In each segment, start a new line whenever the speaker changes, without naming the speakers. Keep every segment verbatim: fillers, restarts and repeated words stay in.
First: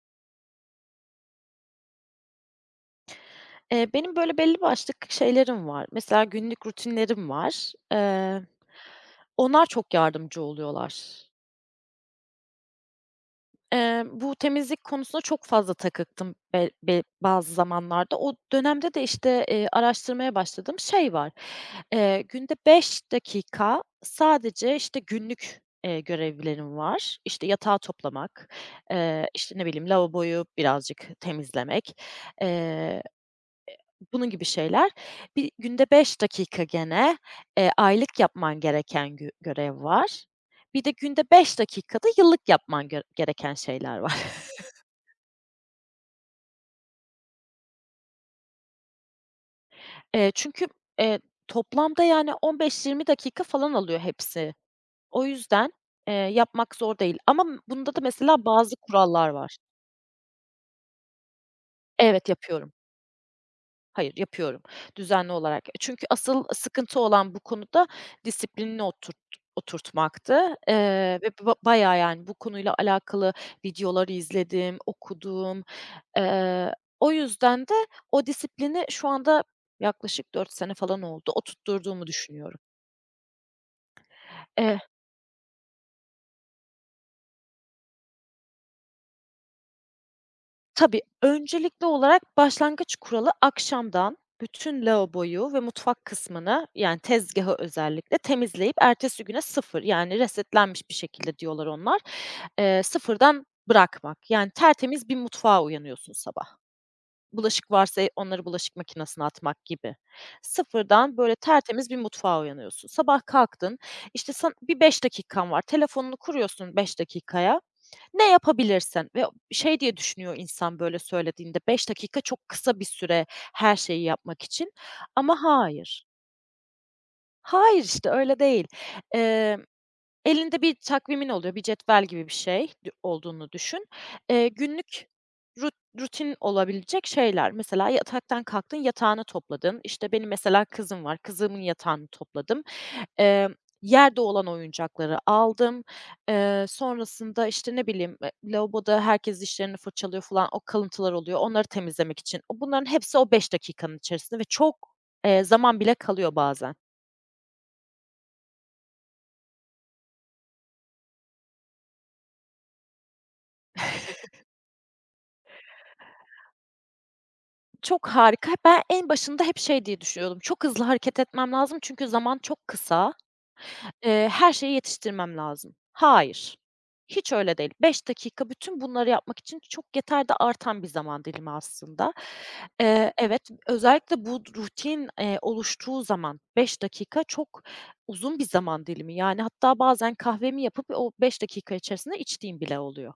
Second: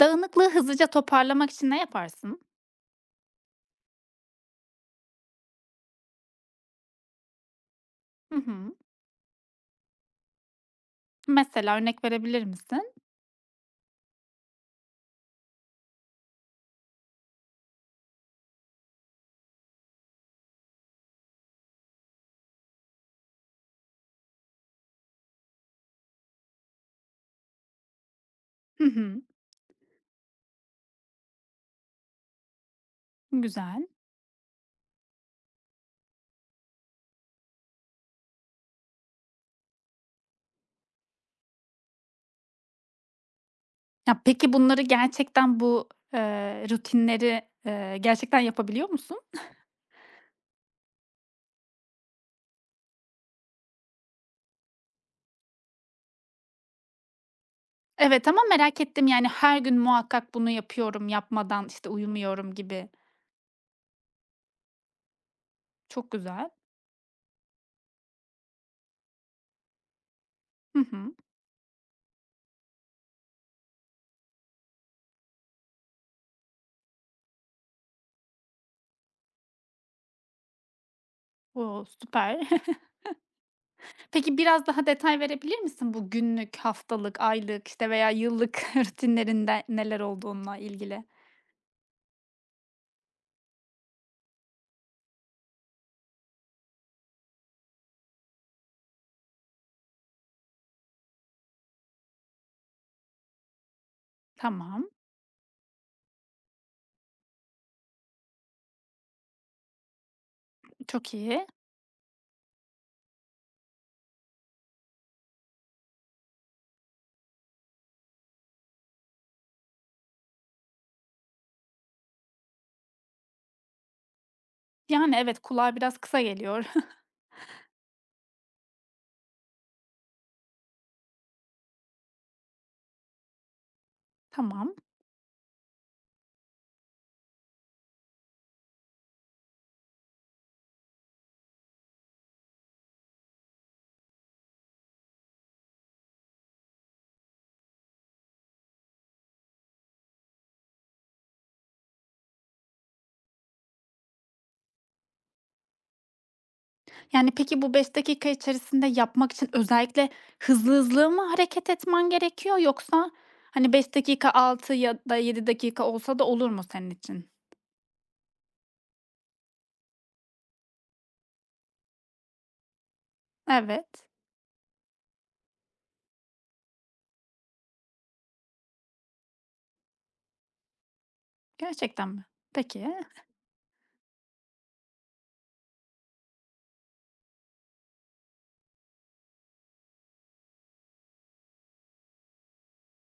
Dağınıklığı hızlıca toparlamak için ne yaparsın?
Eee, benim böyle belli başlı k şeylerim var. Mesela günlük rutinlerim var.
Hı
Eee,
hı.
onlar çok yardımcı oluyorlar.
Mesela örnek verebilir misin?
Eee, bu temizlik konusuna çok fazla takıktım be be bazı zamanlarda. O dönemde de, işte, eee, araştırmaya başladığım şey var. Eee, günde beş dakika sadece, işte, günlük, eee, görevlerim var. İşte, yatağı toplamak,
Hı hı.
eee, işte, ne bileyim, lavaboyu birazcık temizlemek. Eee
Güzel.
Bunun gibi şeyler. Bir günde beş dakika gene, eee, aylık yapman gereken gö görev var. Bir de günde beş dakika da yıllık yapman gö gereken şeyler
Ya,
var.
peki bunları gerçekten bu, eee, rutinleri, eee, gerçekten yapabiliyor musun?
Eee, çünkü, eee, toplamda yani on beş yirmi dakika falan alıyor hepsi. O yüzden, eee, yapmak zor değil ama bunda da
Evet ama
mesela bazı
merak ettim, yani,
kurallar var.
her gün muhakkak bunu yapıyorum, yapmadan, işte,
Evet,
uyumuyorum
yapıyorum.
gibi.
Hayır, yapıyorum düzenli olarak. Çünkü
Çok
asıl
güzel.
sıkıntı olan bu konuda disiplinini oturt oturtmaktı,
Hı hı.
eee, ve ba bayağı, yani, bu konuyla alakalı videoları izledim, okudum. Eee, O yüzden de o disiplini şu anda yaklaşık dört sene falan oldu,
O,
oturtturduğumu
süper.
düşünüyorum.
Peki biraz
Eee
daha detay verebilir misin bu günlük, haftalık, aylık, işte, veya yıllık rutinlerinde neler olduğunla
Tabii,
ilgili?
öncelikli olarak başlangıç kuralı akşamdan bütün lavaboyu ve mutfak kısmını, yani tezgâhı özellikle temizleyip ertesi güne sıfır yani resetlenmiş bir şekilde diyorlar onlar, eee, sıfırdan bırakmak. Yani
Tamam,
tertemiz bir mutfağa uyanıyorsun sabah. Bulaşık varsa e onları bulaşık makinesine atmak gibi.
çok
Sıfırdan böyle
iyi.
tertemiz bir mutfağa uyanıyorsun. Sabah kalktın, işte, san bir beş dakikan var. Telefonunu kuruyorsun beş dakikaya. Ne yapabilirsin? Ve şey diye düşünüyor insan böyle söylediğinde, beş dakika çok kısa bir süre her şeyi yapmak için
Yani, evet,
ama
kulağa biraz
hayır.
kısa geliyor.
Hayır, işte, öyle değil. Emm, Elinde bir takvimin oluyor, bir cetvel gibi bir şey dü olduğunu düşün. Eee,
Tamam.
günlük rut rutin olabilecek şeyler. Mesela yataktan kalktın, yatağını topladın. İşte, benim mesela kızım var, kızımın yatağını topladım. Emm, Yerde olan oyuncakları aldım. Eee, sonrasında, işte, ne bileyim, eee, lavaboda herkes dişlerini fırçalıyor falan, o kalıntılar oluyor, onları temizlemek için. O bunların hepsi o beş dakikanın içerisinde ve çok, eee, zaman bile kalıyor bazen.
Yani, peki, bu beş dakika içerisinde yapmak için özellikle hızlı hızlı mı hareket etmen gerekiyor yoksa, hani, beş dakika, altı ya da yedi dakika olsa da olur mu senin için?
Çok harika. Ben en başında hep şey diye düşünüyordum, çok hızlı hareket etmem lazım çünkü zaman çok kısa.
Evet.
Eee, her şeyi yetiştirmem lazım. Hayır, hiç öyle değil. Beş dakika bütün bunları yapmak için çok yeter de artan bir zaman dilimi
Gerçekten
aslında.
mi? Peki.
Eee, evet, özellikle bu rutin, eee, oluştuğu zaman beş dakika çok uzun bir zaman dilimi. Yani, hatta bazen kahvemi yapıp o beş dakika içerisinde içtiğim bile oluyor.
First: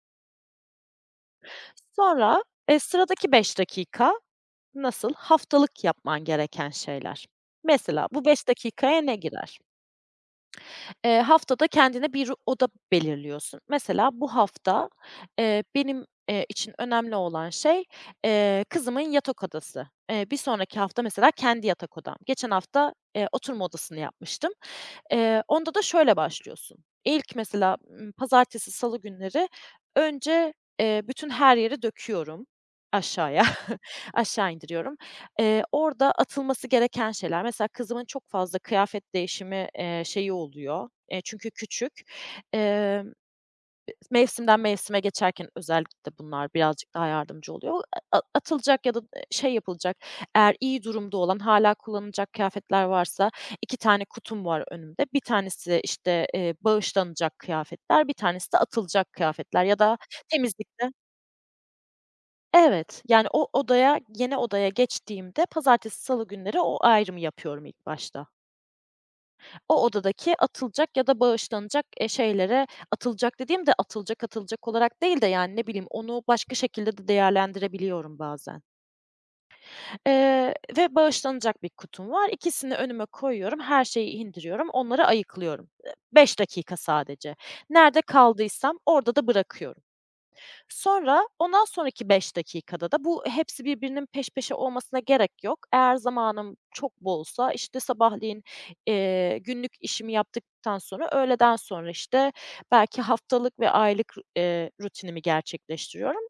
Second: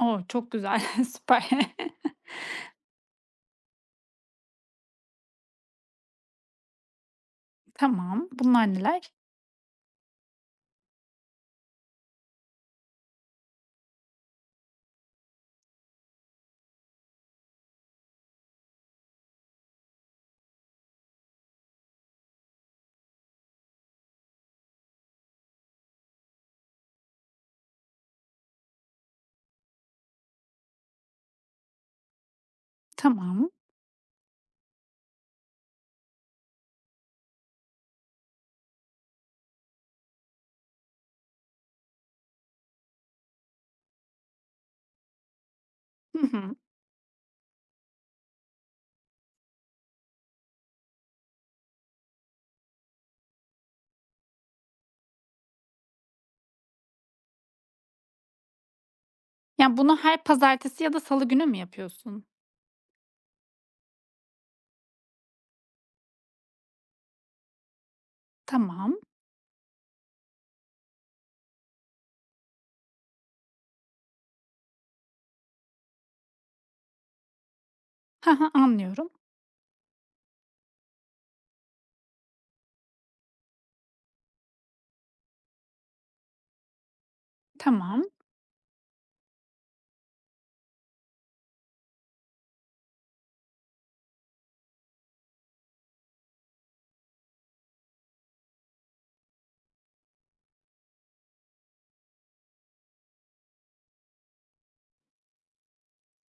O, çok güzel, süper.
Sonra, eee, sıradaki beş dakika nasıl? Haftalık yapman gereken şeyler. Mesela bu
Tamam.
beş
Bunlar
dakikaya
neler?
ne girer? Eee, haftada kendine bir oda belirliyorsun. Mesela bu hafta, eee, benim, eee, için önemli olan şey, eee, kızımın yatak odası. Eee, bir sonraki hafta mesela kendi yatak odam. Geçen hafta, eee, oturma odasını yapmıştım. Eee, onda da şöyle başlıyorsun. İlk mesela, ımm, pazartesi, salı günleri önce, eee, bütün her yeri döküyorum aşağıya,
Tamam.
aşağı indiriyorum. Eee, orada atılması gereken şeyler mesela kızımın çok fazla kıyafet değişimi, eee, şeyi oluyor, eee, çünkü küçük. Mevsimden mevsime geçerken özellikle
Hı hı.
bunlar birazcık daha yardımcı oluyor. A atılacak ya da, e, şey yapılacak, eğer iyi durumda olan, hala kullanılacak kıyafetler varsa iki tane kutum var önümde. Bir tanesi, işte, eee, bağışlanacak kıyafetler, bir tanesi de atılacak kıyafetler
Ya,
ya
bunu
da
her pazartesi ya
temizlikte.
da salı günü mü yapıyorsun?
Evet, yani o odaya, yeni odaya geçtiğimde pazartesi, salı günleri o ayrımı yapıyorum ilk başta.
Tamam.
O odadaki atılacak ya da bağışlanacak, eee, şeylere atılacak dediğim de atılacak, atılacak olarak değil de, yani, ne bileyim, onu başka şekilde de değerlendirebiliyorum
Hı,
bazen.
anlıyorum.
Eee, ve bağışlanacak bir kutum var. İkisini önüme koyuyorum, her şeyi indiriyorum, onları ayıklıyorum. Beş dakika sadece. Nerede
Tamam.
kaldıysam orada da bırakıyorum. Sonra ondan sonraki beş dakikada da bu hepsi birbirinin peş peşe olmasına gerek yok. Eğer zamanım çok bolsa, işte, sabahleyin, eee, günlük işimi yaptıktan sonra öğleden sonra, işte, belki haftalık ve aylık, eee, rutinimi gerçekleştiriyorum.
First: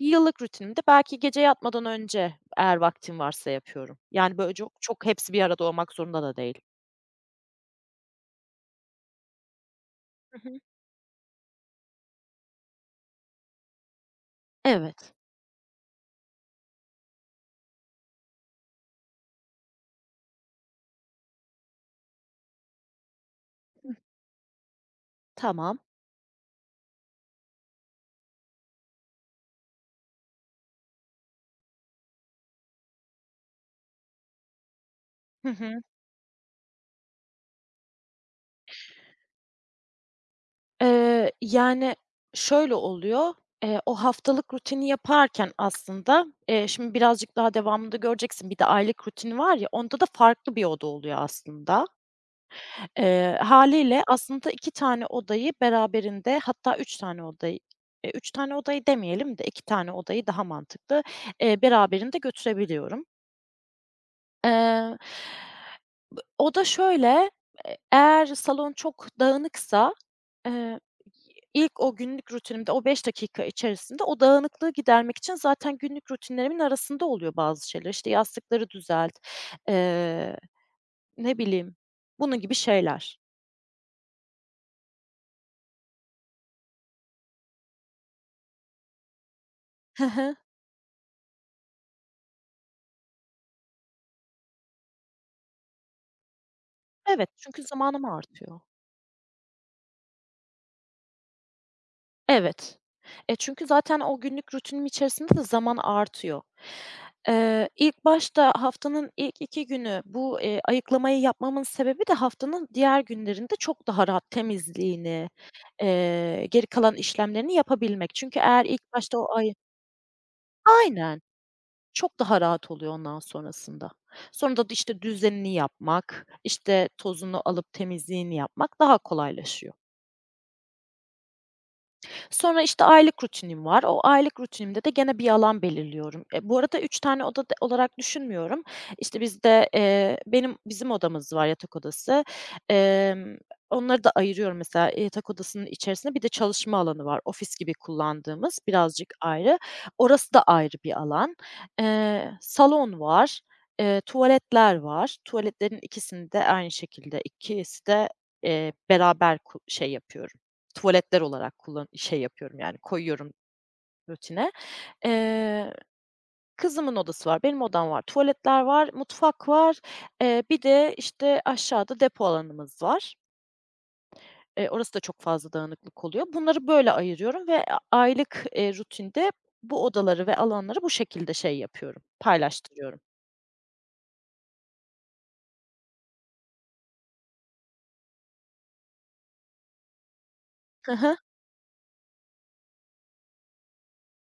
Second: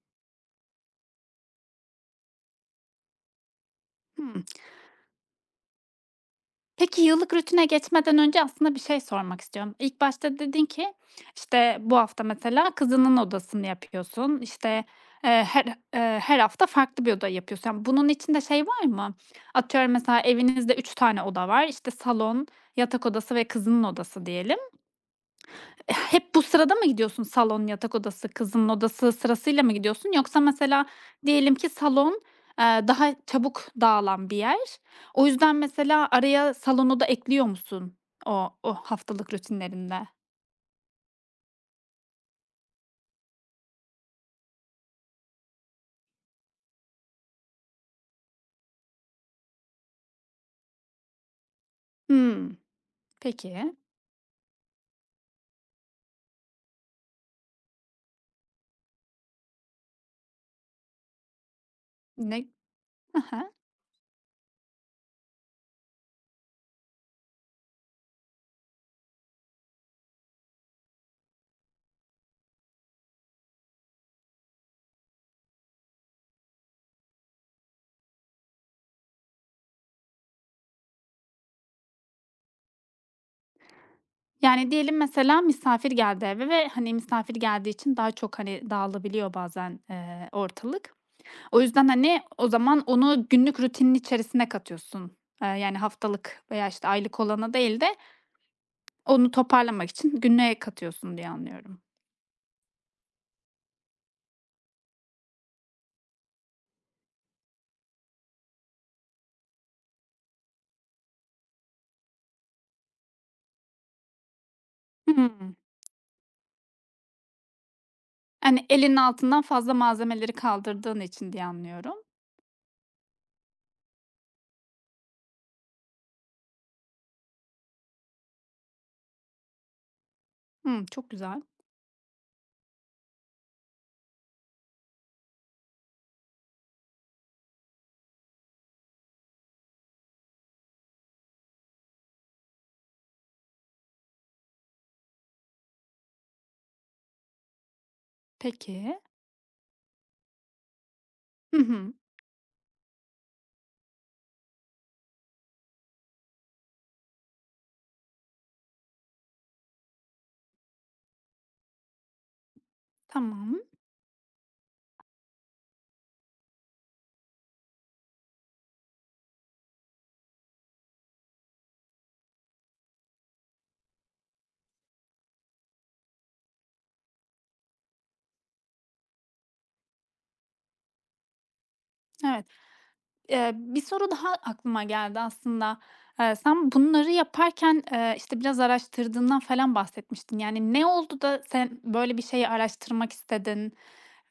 Yıllık rutinimi de belki gece yatmadan önce eğer vaktim varsa yapıyorum. Yani, böyle, çok çok hepsi bir arada olmak zorunda da değil.
Peki, yıllık rutine geçmeden önce aslında bir şey sormak istiyorum. İlk
Hı
başta
hı.
dedin ki, işte, bu hafta mesela kızının odasını yapıyorsun, işte,
Evet.
eee, her, eee, her hafta farklı bir oda yapıyorsun. Yani, bunun içinde şey var mı? Atıyorum, mesela evinizde üç tane oda var, işte, salon, yatak odası ve kızının odası diyelim.
Tamam.
E, hep bu sırada mı gidiyorsun? Salon, yatak odası, kızının odası sırasıyla mı gidiyorsun? Yoksa mesela diyelim ki salon, eee, daha çabuk dağılan bir yer. O
Hı
yüzden
hı.
mesela araya salonu da ekliyor musun o o haftalık rutinlerinde?
Eee, yani, şöyle oluyor, eee, o haftalık rutini yaparken aslında, eee, şimdi birazcık daha devamında göreceksin, bir de aylık rutini var ya, onda da farklı bir oda oluyor aslında.
Hımm.
Eee,
Peki.
hâliyle aslında iki tane odayı beraberinde hatta üç tane odayı, eee, üç tane odayı demeyelim de iki tane odayı daha mantıklı, eee, beraberinde
Ne
götürebiliyorum.
Hı
Eee, b O da şöyle, e eğer salon çok dağınıksa, eee, ilk o günlük rutinimde o beş dakika içerisinde o dağınıklığı gidermek için zaten günlük rutinlerimin arasında oluyor bazı şeyler. İşte, yastıkları düzelt, eee, ne bileyim, bunun gibi şeyler.
Yani diyelim mesela misafir geldi eve ve, hani, misafir geldiği için daha çok, hani, dağılabiliyor bazen,
Hı
eee,
hı.
ortalık. O yüzden, hani, o zaman onu günlük rutinin içerisine katıyorsun. Eee, yani haftalık veya, işte, aylık
Evet,
olana
çünkü
değil de
zamanım artıyor.
onu toparlamak için günlüğe katıyorsun diye anlıyorum.
Evet. E, çünkü zaten o günlük rutinim içerisinde de zaman artıyor. Eee, ilk başta haftanın ilk iki günü bu, eee, ayıklamayı yapmamın sebebi de haftanın diğer günlerinde çok daha rahat temizliğini,
Hımm.
eee, geri kalan işlemlerini yapabilmek. Çünkü
Hani,
eğer ilk
elinin
başta o
altından
ay.
fazla malzemeleri kaldırdığın
Aynen.
için diye anlıyorum.
Çok daha rahat oluyor ondan sonrasında. Sonra da işte düzenini yapmak, işte tozunu alıp temizliğini yapmak daha kolaylaşıyor.
Hımm, çok güzel.
Sonra, işte, aylık rutinim var. O aylık rutinimde de gene bir alan belirliyorum. E, bu arada üç tane oda d olarak düşünmüyorum. İşte, bizde, eee, benim bizim odamız var, yatak odası. Emm, Onları da ayırıyorum mesela. E, yatak odasının içerisinde bir de çalışma alanı var. Ofis gibi kullandığımız
Peki.
birazcık ayrı. Orası da ayrı bir alan.
Hı hı.
Eee, salon var, eee, tuvaletler var. Tuvaletlerin ikisini de aynı şekilde, ikisi de, eee, beraber ku şey yapıyorum. Tuvaletler olarak kullan şey yapıyorum, yani, koyuyorum
Tamam.
rutine. Eee, Kızımın odası var, benim odam var, tuvaletler var, mutfak var. Eee, bir de, işte, aşağıda depo alanımız var. Eee, orası da çok fazla dağınıklık oluyor. Bunları böyle ayırıyorum ve a aylık, eee, rutinde bu odaları ve alanları bu şekilde şey yapıyorum,
Evet.
paylaştırıyorum.
Eee, bir soru daha aklıma geldi aslında. Eee, sen bunları yaparken, eee, işte, biraz araştırdığından falan bahsetmiştin. Yani, ne
Hı hı.
oldu da sen böyle bir şeyi araştırmak istedin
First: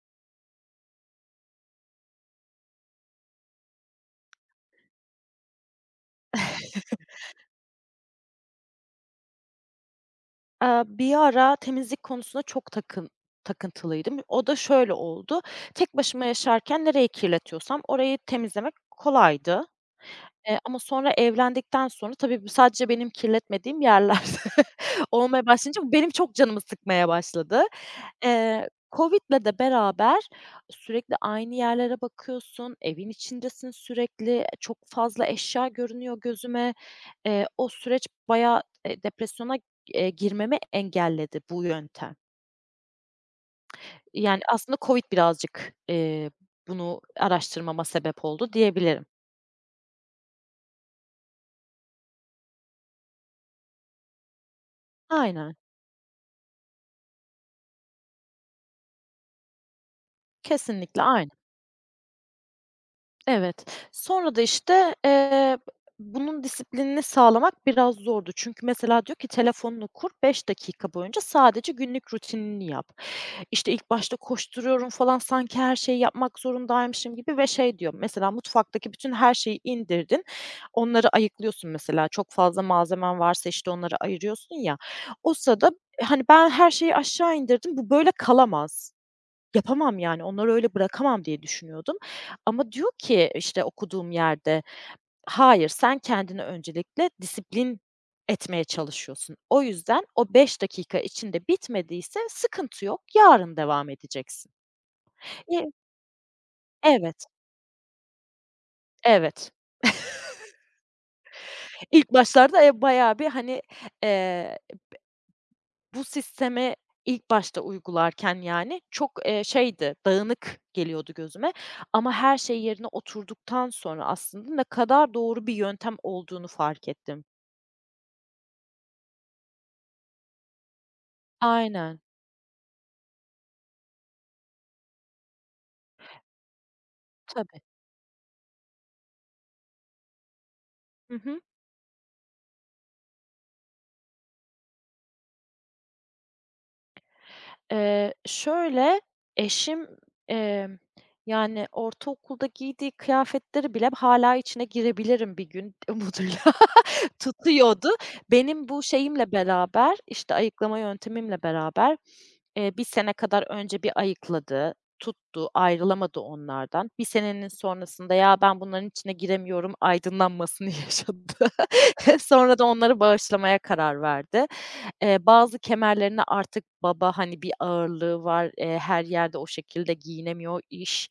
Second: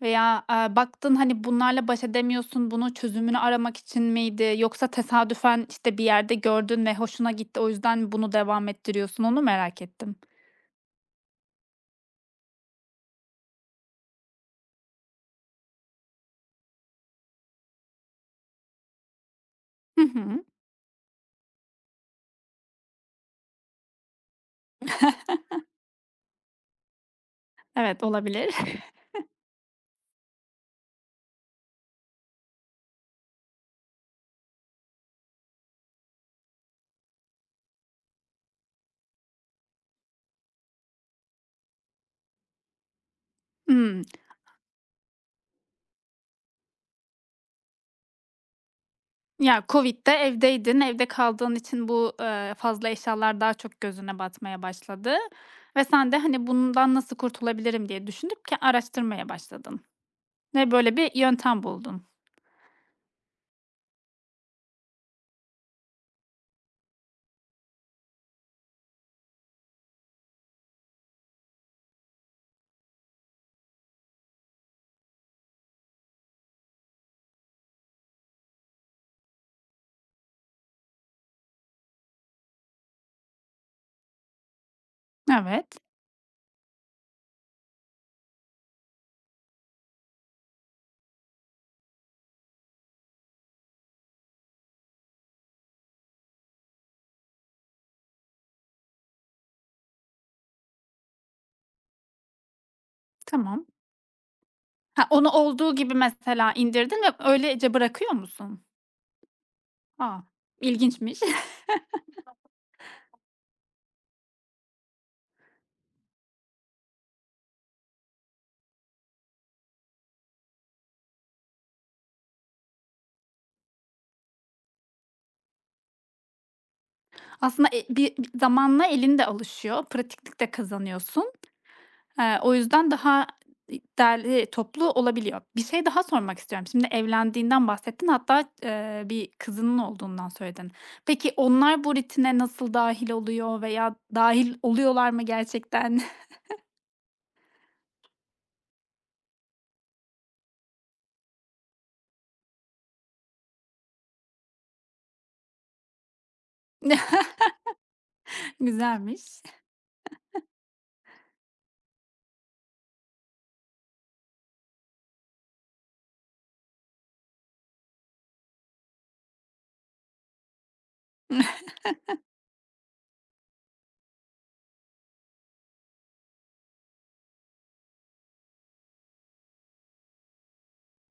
veya, aaa, baktın, hani, bunlarla baş edemiyorsun, bunun çözümünü aramak için miydi yoksa tesadüfen, işte, bir yerde gördün ve hoşuna gitti, o yüzden bunu devam ettiriyorsun? Onu merak ettim.
Aaa, bir ara temizlik konusunda çok takın takıntılıydım. O da şöyle oldu: Tek başıma yaşarken nereyi kirletiyorsam orayı temizlemek kolaydı.
Hı hı.
Eee, ama sonra evlendikten sonra tabii bu sadece benim kirletmediğim yerler olmaya başlayınca bu benim çok canımı sıkmaya başladı.
Evet, olabilir.
Eee, COVID'le de beraber sürekli aynı yerlere bakıyorsun, evin içindesin sürekli, çok fazla eşya görünüyor gözüme. Eee, o süreç bayağı, eee, depresyona, eee, girmemi engelledi bu yöntem.
Hımm.
Yani, aslında COVID birazcık, eee, bunu araştırmama sebep oldu diyebilirim.
Ya, kovid'de evdeydin, evde kaldığın için bu, eee, fazla eşyalar daha çok gözüne batmaya başladı
Aynen,
ve sen de, hani, bundan nasıl kurtulabilirim diye düşünüp ke araştırmaya başladın ve böyle
kesinlikle,
bir
aynen.
yöntem buldun.
Evet. Sonra da, işte, eee, bunun disiplinini sağlamak biraz zordu. Çünkü mesela diyor ki telefonunu kur, beş dakika boyunca sadece günlük rutinini yap. İşte, ilk başta koşturuyorum falan, sanki her şeyi yapmak zorundaymışım gibi ve şey diyor, mesela mutfaktaki bütün her şeyi indirdin, onları ayıklıyorsun mesela. Çok fazla malzemen varsa, işte, onları ayırıyorsun ya. O
Evet,
sırada, hani, ben her şeyi aşağı indirdim, bu böyle kalamaz. Yapamam yani, onları öyle bırakamam diye düşünüyordum ama diyor ki, işte, okuduğum yerde, "Hayır, sen kendini öncelikle disiplin etmeye çalışıyorsun. O yüzden o beş dakika içinde bitmediyse sıkıntı yok, yarın
tamam.
devam edeceksin."
Ha, onu
Eee
olduğu gibi mesela indirdin ve
Evet,
öylece bırakıyor musun?
evet.
Aa, ilginçmiş.
İlk başlarda, eee, bayağı bir, hani, eee bu sistemi ilk başta uygularken, yani, çok, eee, şeydi, dağınık geliyordu gözüme ama her şey yerine oturduktan sonra aslında ne kadar doğru bir yöntem olduğunu fark ettim.
Aslında, eee, bir bir zamanla elin de alışıyor, pratiklik de kazanıyorsun.
Aynen,
Eee, o yüzden daha derli toplu olabiliyor. Bir şey daha sormak istiyorum. Şimdi
tabii.
evlendiğinden bahsettin, hatta, eee, bir kızının olduğundan söyledin.
Hı
Peki
hı.
onlar bu rutine nasıl dâhil oluyor veya dâhil oluyorlar mı gerçekten?
Eee, şöyle, eşim, emm, yani, ortaokulda giydiği kıyafetleri bile hâlâ içine girebilirim bir gün umuduyla tutuyordu. Benim bu şeyimle
Güzelmiş.
beraber, işte, ayıklama yöntemimle beraber, eee, bir sene kadar önce bir ayıkladı, tuttu, ayrılamadı onlardan. Bir senenin sonrasında, "Ya, ben bunların içine giremiyorum." aydınlanmasını yaşadı. Sonra da onları bağışlamaya karar verdi. Eee, bazı kemerlerine artık baba, hani, bir ağırlığı var, eee, her yerde o şekilde giyinemiyor, iş,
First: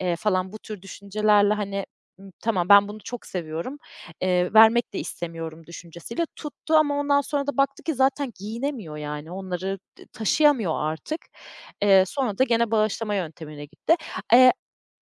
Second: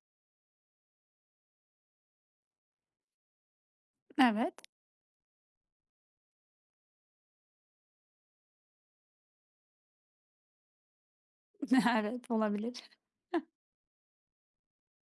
eee, falan bu tür düşüncelerle, hani, ımm, "Tamam, ben bunu çok seviyorum. Eee,
Evet,
vermek de istemiyorum" düşüncesiyle tuttu ama ondan sonra da baktı ki zaten giyinemiyor yani onları t taşıyamıyor artık. Eee,
evet,
sonra da gene
olabilir.
bağışlama yöntemine gitti. Eee,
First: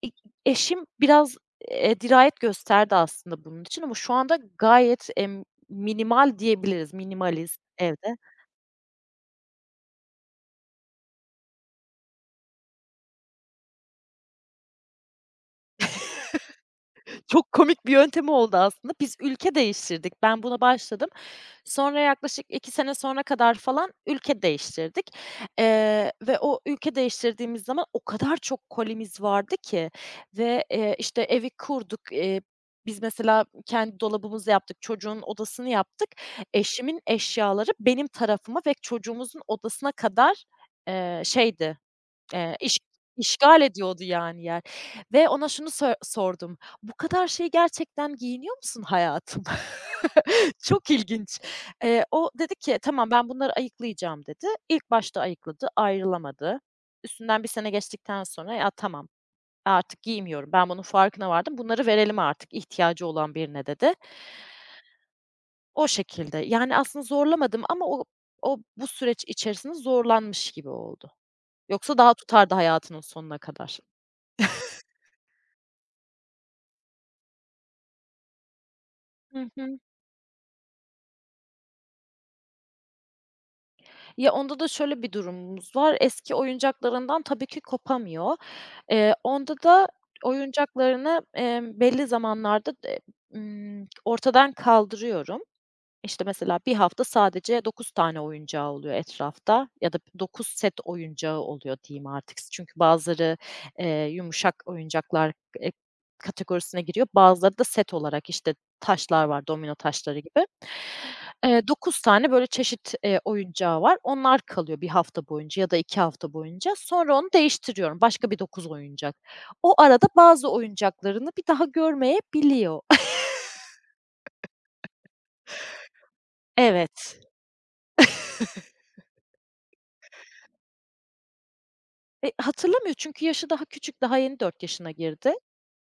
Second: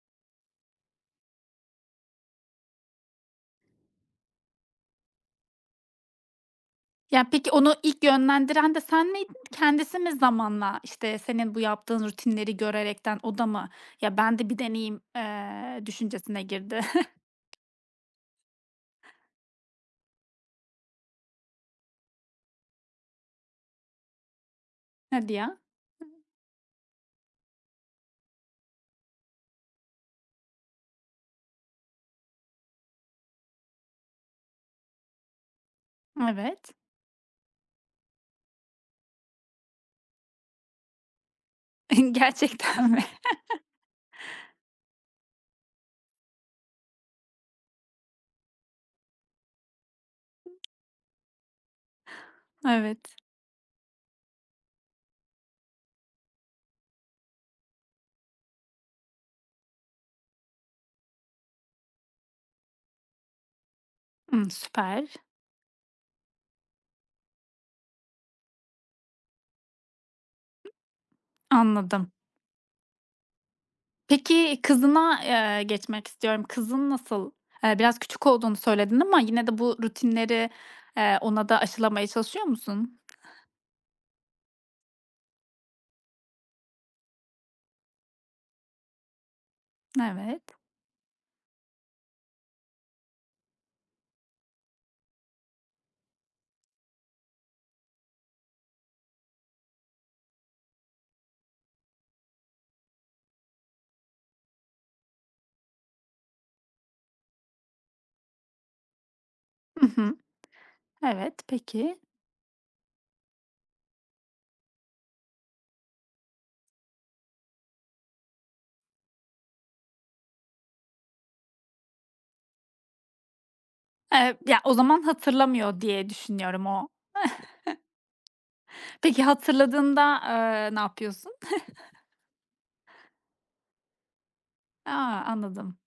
i Eşim biraz, eee, dirayet gösterdi aslında bunun için ama şu anda gayet, emm, minimal diyebiliriz,
Ya, peki
minimaliz
onu ilk
evde.
yönlendiren de sen miydin? Kendisi mi zamanla, işte, senin bu yaptığın rutinleri görerekten o da mı, "Ya, ben de bir deneyeyim." eee, düşüncesine girdi?
Çok komik bir yöntemi oldu aslında. Biz ülke değiştirdik. Ben buna başladım. Sonra yaklaşık iki sene sonra kadar falan ülke değiştirdik,
Hadi ya.
eee, ve o ülke değiştirdiğimiz zaman o kadar çok kolimiz vardı ki ve, eee, işte, evi kurduk. Eee, biz mesela kendi dolabımızı yaptık, çocuğun odasını yaptık.
Evet.
Eşimin eşyaları benim tarafıma ve çocuğumuzun odasına kadar, eee, şeydi, Eee, iş
Gerçekten mi?
işgal ediyordu yani yer ve ona şunu so sordum: "Bu kadar şey gerçekten giyiniyor musun hayatım?" Çok ilginç. Eee, o dedi ki, "Tamam,
Evet.
ben bunları ayıklayacağım." dedi. İlk başta ayıkladı, ayrılamadı. Üstünden bir sene geçtikten sonra, "Ya, tamam, artık giymiyorum. Ben bunun farkına vardım. Bunları verelim artık ihtiyacı olan birine." dedi.
Hımm, süper.
O şekilde. Yani aslında zorlamadım ama o o bu süreç içerisinde zorlanmış gibi oldu. Yoksa
Anladım.
daha tutardı hayatının sonuna kadar.
Peki, kızına, eee, geçmek istiyorum. Kızın nasıl? Eee, biraz küçük olduğunu söyledin ama yine
Hı
de bu
hı.
rutinleri, eee, ona da aşılamaya çalışıyor musun?
Ya, onda da şöyle bir durumumuz var. Eski oyuncaklarından tabii ki kopamıyor. Eee, onda da
Evet.
oyuncaklarını, emm, belli zamanlarda d eee, ortadan kaldırıyorum. İşte, mesela bir hafta sadece dokuz tane oyuncağı oluyor etrafta ya da dokuz set oyuncağı oluyor diyeyim artık. Çünkü bazıları, eee, yumuşak oyuncaklar, eee, kategorisine giriyor. Bazıları da set olarak, işte, taşlar var, domino
Hı hı.
taşları gibi.
Evet,
Eee,
peki.
dokuz tane böyle çeşit, eee, oyuncağı var. Onlar kalıyor bir hafta boyunca ya da iki hafta boyunca. Sonra onu değiştiriyorum. Başka bir dokuz oyuncak. O arada bazı oyuncaklarını bir daha görmeyebiliyor.
Eee, ya, o zaman hatırlamıyor diye düşünüyorum o.
Evet.
Peki, hatırladığında, eee, ne yapıyorsun?
E, hatırlamıyor çünkü yaşı daha küçük, daha yeni dört yaşına
A,
girdi.
anladım.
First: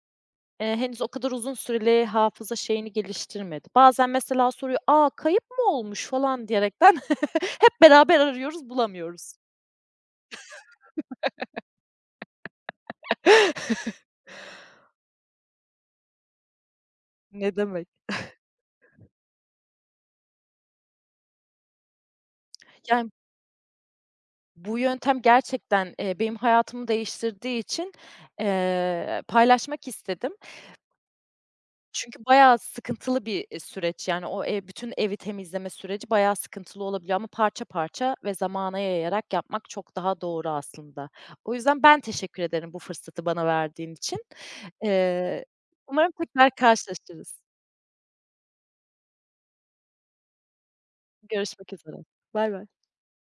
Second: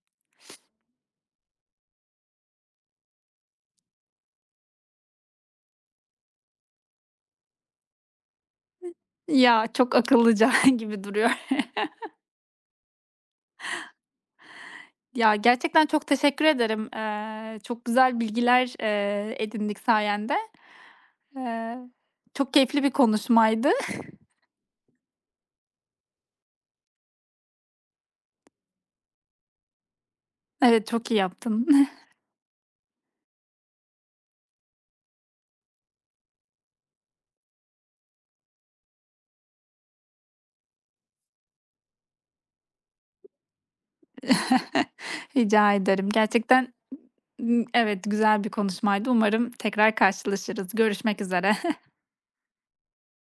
Eee, henüz o kadar uzun süreli hafıza şeyini geliştirmedi. Bazen mesela soruyor, "A, kayıp mı olmuş?" falan diyerekten hep beraber arıyoruz, bulamıyoruz.
Ya, çok akıllıca gibi duruyor. Ya, gerçekten çok teşekkür ederim.
Ne
Eee, çok
demek.
güzel bilgiler, eee, edindik sayende. Eee, Çok keyifli bir
Yani,
konuşmaydı.
bu yöntem gerçekten, eee, benim hayatımı değiştirdiği için, eee, paylaşmak istedim.
Evet, çok iyi yaptın.
Çünkü bayağı sıkıntılı bir, eee, süreç, yani, o ev bütün evi temizleme süreci bayağı sıkıntılı olabiliyor ama parça parça ve zamana yayarak yapmak çok daha doğru aslında. O yüzden ben teşekkür ederim bu fırsatı bana verdiğin için. Eee,
Rica ederim.
Umarım tekrar
Gerçekten,
karşılaşırız.
ımm, evet, güzel bir konuşmaydı. Umarım tekrar karşılaşırız. Görüşmek
Görüşmek
üzere.
üzere. Bay bay.